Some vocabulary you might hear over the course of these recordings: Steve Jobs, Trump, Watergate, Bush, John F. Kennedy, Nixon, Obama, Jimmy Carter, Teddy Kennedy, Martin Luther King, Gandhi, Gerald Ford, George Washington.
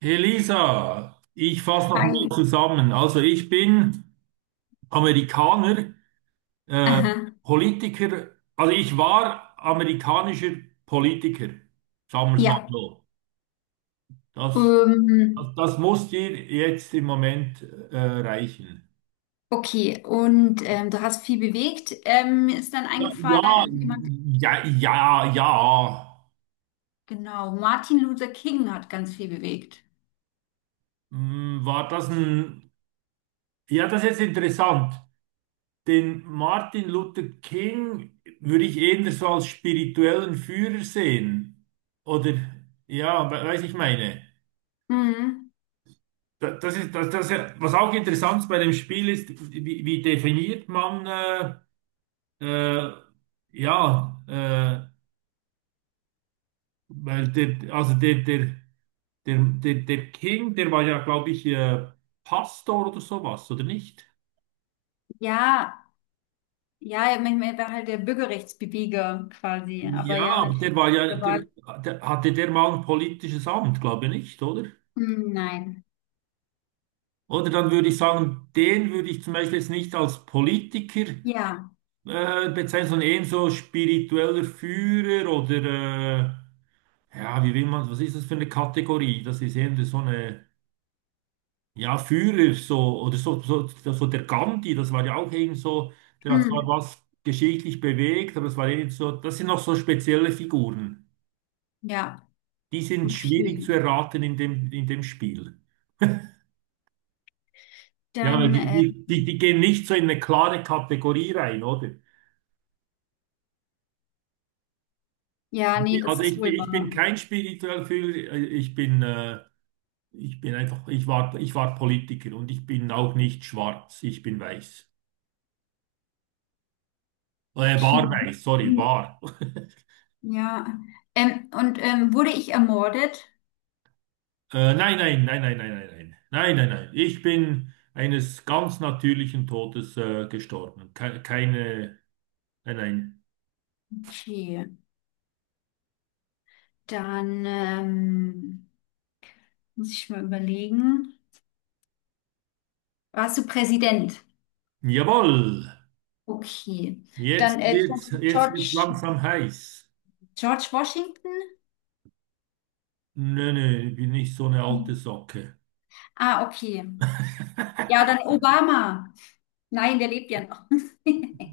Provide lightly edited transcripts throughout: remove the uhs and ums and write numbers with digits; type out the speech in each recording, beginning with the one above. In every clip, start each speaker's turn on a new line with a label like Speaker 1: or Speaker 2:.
Speaker 1: Elisa, ich fasse noch mal
Speaker 2: Hi.
Speaker 1: zusammen. Also ich bin Amerikaner, äh,
Speaker 2: Aha.
Speaker 1: Politiker, also ich war amerikanischer Politiker, sagen wir es mal
Speaker 2: Ja.
Speaker 1: so. Das,
Speaker 2: Ähm,
Speaker 1: das muss dir jetzt im Moment reichen.
Speaker 2: okay. Und du hast viel bewegt. Mir ist dann
Speaker 1: Ja,
Speaker 2: eingefallen, also jemand,
Speaker 1: ja, ja, ja, ja.
Speaker 2: genau, Martin Luther King hat ganz viel bewegt.
Speaker 1: Hm, war das ein... Ja, das ist jetzt interessant. Den Martin Luther King würde ich eher so als spirituellen Führer sehen. Oder, ja, weiß ich meine.
Speaker 2: Mhm.
Speaker 1: Das ist, das, was auch interessant bei dem Spiel ist, wie definiert man, äh, ja, äh, weil der, also der, der, der, der, der King, der war ja, glaube ich, Pastor oder sowas, oder nicht?
Speaker 2: Ja, ja, er war halt der Bürgerrechtsbeweger quasi. Aber
Speaker 1: Ja,
Speaker 2: ja,
Speaker 1: aber der
Speaker 2: natürlich.
Speaker 1: war ja,
Speaker 2: Der war,
Speaker 1: der hatte der mal ein politisches Amt, glaube ich nicht, oder?
Speaker 2: hm, nein.
Speaker 1: Oder dann würde ich sagen, den würde ich zum Beispiel jetzt nicht als Politiker
Speaker 2: Ja.
Speaker 1: bezeichnen, sondern eher so spiritueller Führer oder ja, wie will man, was ist das für eine Kategorie? Das ist eben so eine, ja, Führer, so, oder so der Gandhi, das war ja auch eben so, der hat zwar
Speaker 2: Hm,
Speaker 1: was geschichtlich bewegt, aber das war eben so, das sind noch so spezielle Figuren.
Speaker 2: ja.
Speaker 1: Die sind schwierig zu
Speaker 2: Okay.
Speaker 1: erraten in dem Spiel. Ja, weil
Speaker 2: Dann,
Speaker 1: die gehen nicht so in eine klare Kategorie rein, oder?
Speaker 2: ja, nee,
Speaker 1: Nee,
Speaker 2: das
Speaker 1: also
Speaker 2: ist wohl
Speaker 1: ich bin
Speaker 2: wahr.
Speaker 1: kein spiritueller Führer, ich bin einfach, ich war Politiker und ich bin auch nicht schwarz, ich bin weiß. War
Speaker 2: Okay.
Speaker 1: weiß, sorry,
Speaker 2: Hm,
Speaker 1: war.
Speaker 2: ja. Und wurde ich ermordet?
Speaker 1: Nein, nein, nein, nein, nein, nein, nein, nein, nein, nein. Ich bin eines ganz natürlichen Todes gestorben. Ke Keine, nein, nein.
Speaker 2: Okay. Dann muss ich mal überlegen. Warst du Präsident?
Speaker 1: Jawohl,
Speaker 2: Okay. Dann
Speaker 1: jetzt wird's
Speaker 2: George,
Speaker 1: langsam heiß.
Speaker 2: George Washington?
Speaker 1: Nö, nö, ich bin nicht so eine alte
Speaker 2: Mhm.
Speaker 1: Socke.
Speaker 2: Ah, okay. Ja, dann Obama. Nein, der lebt ja noch.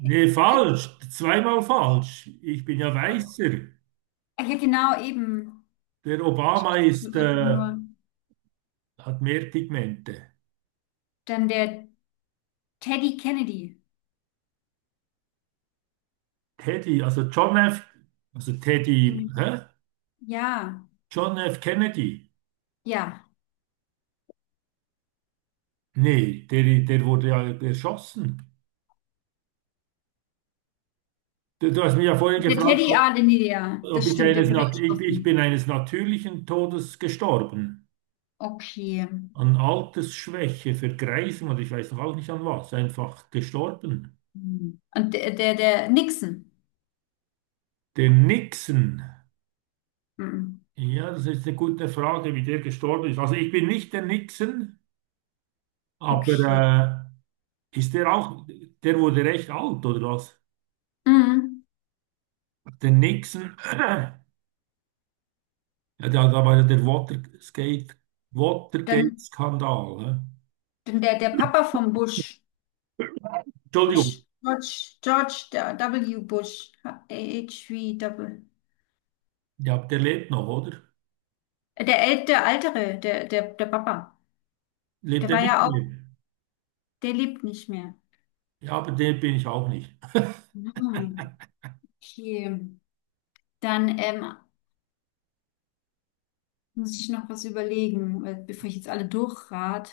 Speaker 1: Nee, falsch. Zweimal falsch. Ich bin ja weißer.
Speaker 2: Ah, ja, genau, eben.
Speaker 1: Der Obama
Speaker 2: Schaut
Speaker 1: ist,
Speaker 2: einfach nur.
Speaker 1: hat mehr Pigmente.
Speaker 2: Dann der Teddy Kennedy.
Speaker 1: Teddy, also John F., also Teddy,
Speaker 2: Den-
Speaker 1: hä?
Speaker 2: ja,
Speaker 1: John F. Kennedy.
Speaker 2: ja.
Speaker 1: Nee, der wurde ja erschossen. Du hast mich ja vorhin
Speaker 2: Der
Speaker 1: gefragt,
Speaker 2: Teddy,
Speaker 1: ob,
Speaker 2: ah, den, ja,
Speaker 1: ob
Speaker 2: das
Speaker 1: ich
Speaker 2: stimmt, der
Speaker 1: eines,
Speaker 2: wurde
Speaker 1: ich bin
Speaker 2: erschossen.
Speaker 1: eines natürlichen Todes gestorben.
Speaker 2: Okay.
Speaker 1: An Altersschwäche, Vergreisung und ich weiß noch auch nicht an was. Einfach gestorben.
Speaker 2: Hm. Und der Nixon.
Speaker 1: Der Nixon.
Speaker 2: Mhm.
Speaker 1: Ja, das ist eine gute Frage, wie der gestorben ist. Also ich bin nicht der Nixon,
Speaker 2: Okay.
Speaker 1: aber ist der auch, der wurde recht alt, oder was?
Speaker 2: Mhm.
Speaker 1: Der Nixon, ja, da war ja der Watergate,
Speaker 2: Dann,
Speaker 1: Watergate-Skandal. Hä?
Speaker 2: dann der Papa vom Bush. Bush,
Speaker 1: Entschuldigung,
Speaker 2: George der W. Bush. H-W. Double.
Speaker 1: ja, der lebt noch, oder?
Speaker 2: Der, äl- der Ältere, der Papa.
Speaker 1: Lebt
Speaker 2: Der
Speaker 1: er
Speaker 2: war
Speaker 1: nicht
Speaker 2: ja auch,
Speaker 1: mehr?
Speaker 2: der lebt nicht mehr.
Speaker 1: Ja, aber der bin ich auch nicht.
Speaker 2: Mhm. Okay. Dann muss ich noch was überlegen, weil- bevor ich jetzt alle durchrat.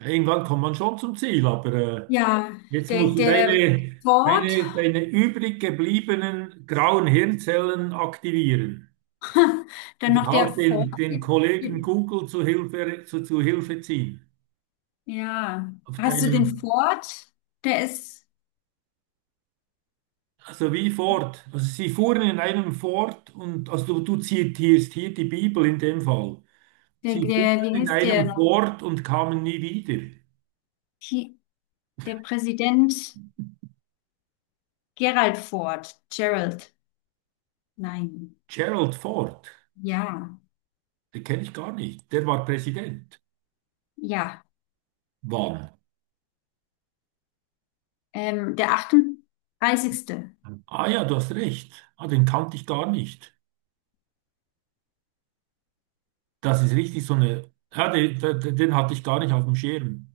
Speaker 1: Irgendwann kommt man schon zum Ziel, aber
Speaker 2: Ja,
Speaker 1: jetzt musst du
Speaker 2: der Ford.
Speaker 1: deine übrig gebliebenen grauen Hirnzellen aktivieren.
Speaker 2: Dann
Speaker 1: Oder
Speaker 2: noch der
Speaker 1: halt
Speaker 2: Ford.
Speaker 1: den Kollegen Google zu Hilfe, zu Hilfe ziehen.
Speaker 2: Ja.
Speaker 1: Auf
Speaker 2: Hast du den
Speaker 1: deinem,
Speaker 2: Ford? Der ist.
Speaker 1: also wie Ford. Also sie fuhren in einem Ford und, also du zitierst hier die Bibel in dem Fall. Sie fuhren
Speaker 2: Wie
Speaker 1: in
Speaker 2: heißt der
Speaker 1: einem
Speaker 2: noch?
Speaker 1: Ford und kamen nie wieder.
Speaker 2: Hi- Der Präsident Gerald Ford. Gerald. Nein.
Speaker 1: Gerald Ford,
Speaker 2: Ja.
Speaker 1: den kenne ich gar nicht. Der war Präsident.
Speaker 2: Ja.
Speaker 1: Wann?
Speaker 2: Der 38.
Speaker 1: Ah ja, du hast recht. Ah, den kannte ich gar nicht. Das ist richtig so eine. Ja, den den hatte ich gar nicht auf dem Schirm.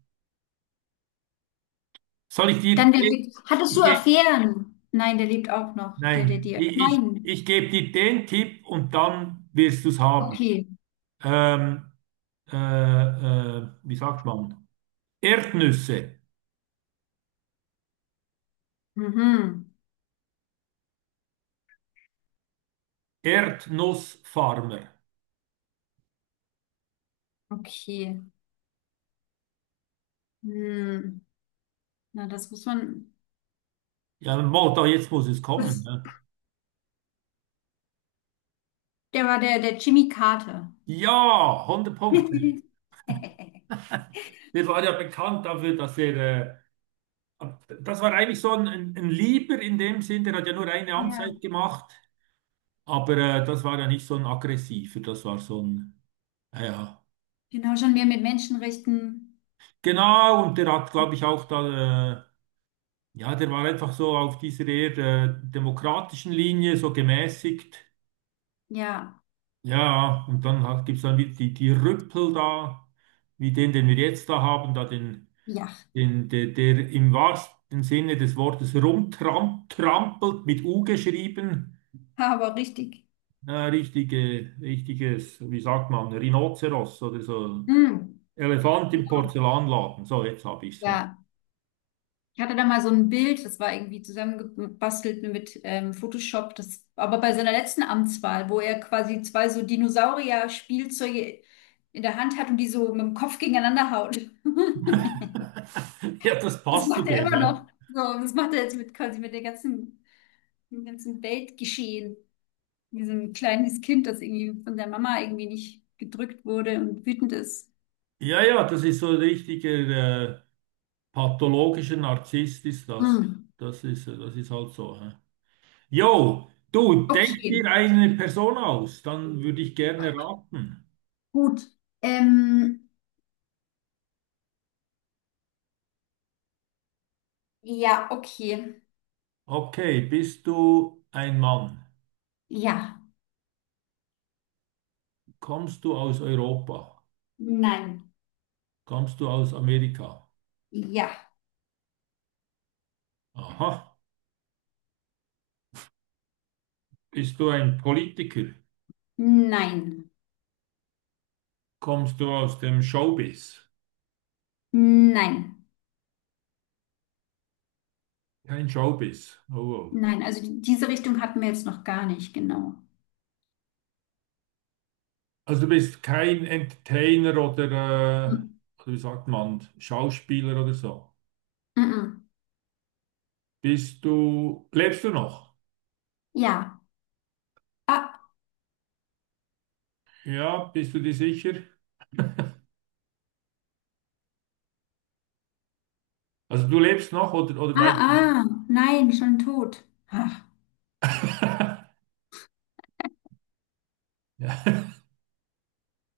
Speaker 1: Soll ich
Speaker 2: Dann
Speaker 1: dir,
Speaker 2: der, hattest du
Speaker 1: ich,
Speaker 2: Affären? Nein, der lebt auch noch.
Speaker 1: nein,
Speaker 2: Dir. Nein.
Speaker 1: ich gebe dir den Tipp und dann wirst du es haben.
Speaker 2: Okay.
Speaker 1: Ähm, wie sagt man? Erdnüsse.
Speaker 2: Mhm.
Speaker 1: Erdnussfarmer.
Speaker 2: Okay. Hm. Na, das muss man.
Speaker 1: Ja, mo, da jetzt muss es kommen.
Speaker 2: Das,
Speaker 1: Ne?
Speaker 2: der Jimmy Carter.
Speaker 1: Ja, 100 Punkte. Der war ja bekannt dafür, dass er. Äh, das war eigentlich so ein, ein Lieber in dem Sinn, der hat ja nur eine
Speaker 2: Ja,
Speaker 1: Amtszeit gemacht. Aber das war ja nicht so ein aggressiver, das war so ein. Ja, ja.
Speaker 2: genau, schon mehr mit Menschenrechten.
Speaker 1: Genau, und der hat, glaube ich, auch da. Ja, der war einfach so auf dieser eher demokratischen Linie, so gemäßigt.
Speaker 2: Ja,
Speaker 1: Ja, und dann hat, gibt's dann wieder die Rüppel da, wie den, den wir jetzt da haben, da den,
Speaker 2: ja,
Speaker 1: den der im wahrsten Sinne des Wortes rumtrampelt, mit U geschrieben.
Speaker 2: aber richtig.
Speaker 1: Richtige, richtiges, wie sagt man, Rhinoceros oder so.
Speaker 2: Hm.
Speaker 1: Elefant
Speaker 2: Ja,
Speaker 1: im Porzellanladen. So, jetzt hab ich's. Ja,
Speaker 2: ja. Ich hatte da mal so ein Bild, das war irgendwie zusammengebastelt mit Photoshop, das, aber bei seiner letzten Amtswahl, wo er quasi zwei so Dinosaurier-Spielzeuge in der Hand hat und die so mit dem Kopf gegeneinander haut.
Speaker 1: ja, das
Speaker 2: Das
Speaker 1: passt zu
Speaker 2: macht er
Speaker 1: dem.
Speaker 2: immer noch. So, das macht er jetzt mit quasi mit dem ganzen Weltgeschehen. Diesem kleines Kind, das irgendwie von der Mama irgendwie nicht gedrückt wurde und wütend ist.
Speaker 1: Ja, ja, das ist so ein richtiger. Pathologischer Narzisst ist das.
Speaker 2: Hm.
Speaker 1: Das ist halt so. Hä? Jo, du, denk dir
Speaker 2: Okay,
Speaker 1: eine Person aus, dann würde ich gerne raten.
Speaker 2: gut. Ähm, ja, okay.
Speaker 1: Okay, bist du ein Mann?
Speaker 2: Ja,
Speaker 1: Kommst du aus Europa?
Speaker 2: nein,
Speaker 1: Kommst du aus Amerika?
Speaker 2: ja,
Speaker 1: Aha. Bist du ein Politiker?
Speaker 2: nein,
Speaker 1: Kommst du aus dem Showbiz?
Speaker 2: nein,
Speaker 1: Kein Showbiz. Oh, oh.
Speaker 2: nein. Also die- diese Richtung hatten wir jetzt noch gar nicht, genau.
Speaker 1: Also du bist kein Entertainer äh,
Speaker 2: Mm,
Speaker 1: oder wie sagt man, Schauspieler oder so.
Speaker 2: mm, mm.
Speaker 1: Bist du, lebst du noch?
Speaker 2: Ja, ah,
Speaker 1: Ja, bist du dir sicher? Also du lebst noch oder
Speaker 2: ah,
Speaker 1: weißt
Speaker 2: ah, nein, schon tot. Ach.
Speaker 1: ja,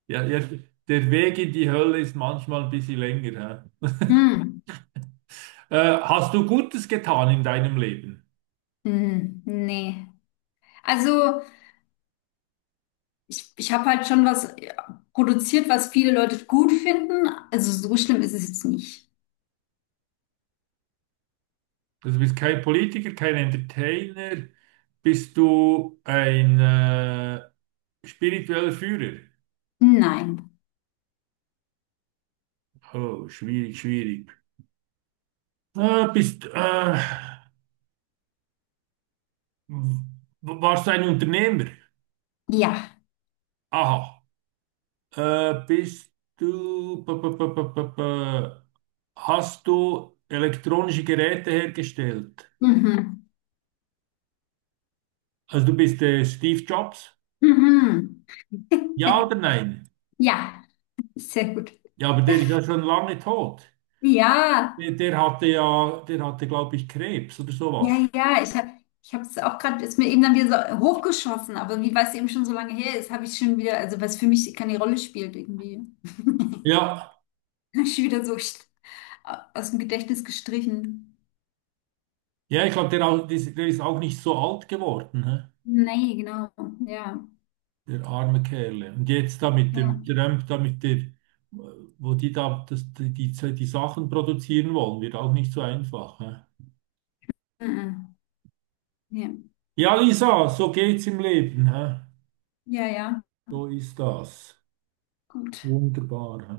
Speaker 1: ja, ja, der Weg in die Hölle ist manchmal ein bisschen länger.
Speaker 2: Mm,
Speaker 1: Hä? Hast du Gutes getan in deinem Leben?
Speaker 2: mm, nee. Also ich habe halt schon was ja, produziert, was viele Leute gut finden. Also so schlimm ist es jetzt nicht.
Speaker 1: Also du bist kein Politiker, kein Entertainer, bist du ein spiritueller Führer?
Speaker 2: Nein,
Speaker 1: Oh, schwierig, schwierig. Bist, warst du ein Unternehmer?
Speaker 2: ja,
Speaker 1: Aha. Bist du, hast du elektronische Geräte hergestellt?
Speaker 2: mhm,
Speaker 1: Also du bist Steve Jobs?
Speaker 2: mhm.
Speaker 1: Ja oder nein?
Speaker 2: Ja, sehr gut.
Speaker 1: Ja, aber der ist ja schon lange tot.
Speaker 2: Ja.
Speaker 1: Der hatte ja, der hatte, glaube ich, Krebs oder
Speaker 2: Ja,
Speaker 1: sowas.
Speaker 2: ja, ich es auch gerade, ist mir eben dann wieder so hochgeschossen, aber wie weil es eben schon so lange her ist, habe ich schon wieder, also was für mich keine Rolle spielt irgendwie,
Speaker 1: Ja,
Speaker 2: habe ich wieder so st- aus dem Gedächtnis gestrichen.
Speaker 1: ja, ich glaube, der ist auch nicht so alt geworden, hä?
Speaker 2: Nee, genau, ja,
Speaker 1: Der arme Kerle. Und jetzt da mit dem
Speaker 2: ja,
Speaker 1: Trump, da mit der, wo die da das, die Sachen produzieren wollen, wird auch nicht so einfach, hä?
Speaker 2: mhm. Ja,
Speaker 1: Ja, Lisa, so geht's im Leben. Hä?
Speaker 2: ja, ja,
Speaker 1: So ist das.
Speaker 2: gut.
Speaker 1: Wunderbar. Hä?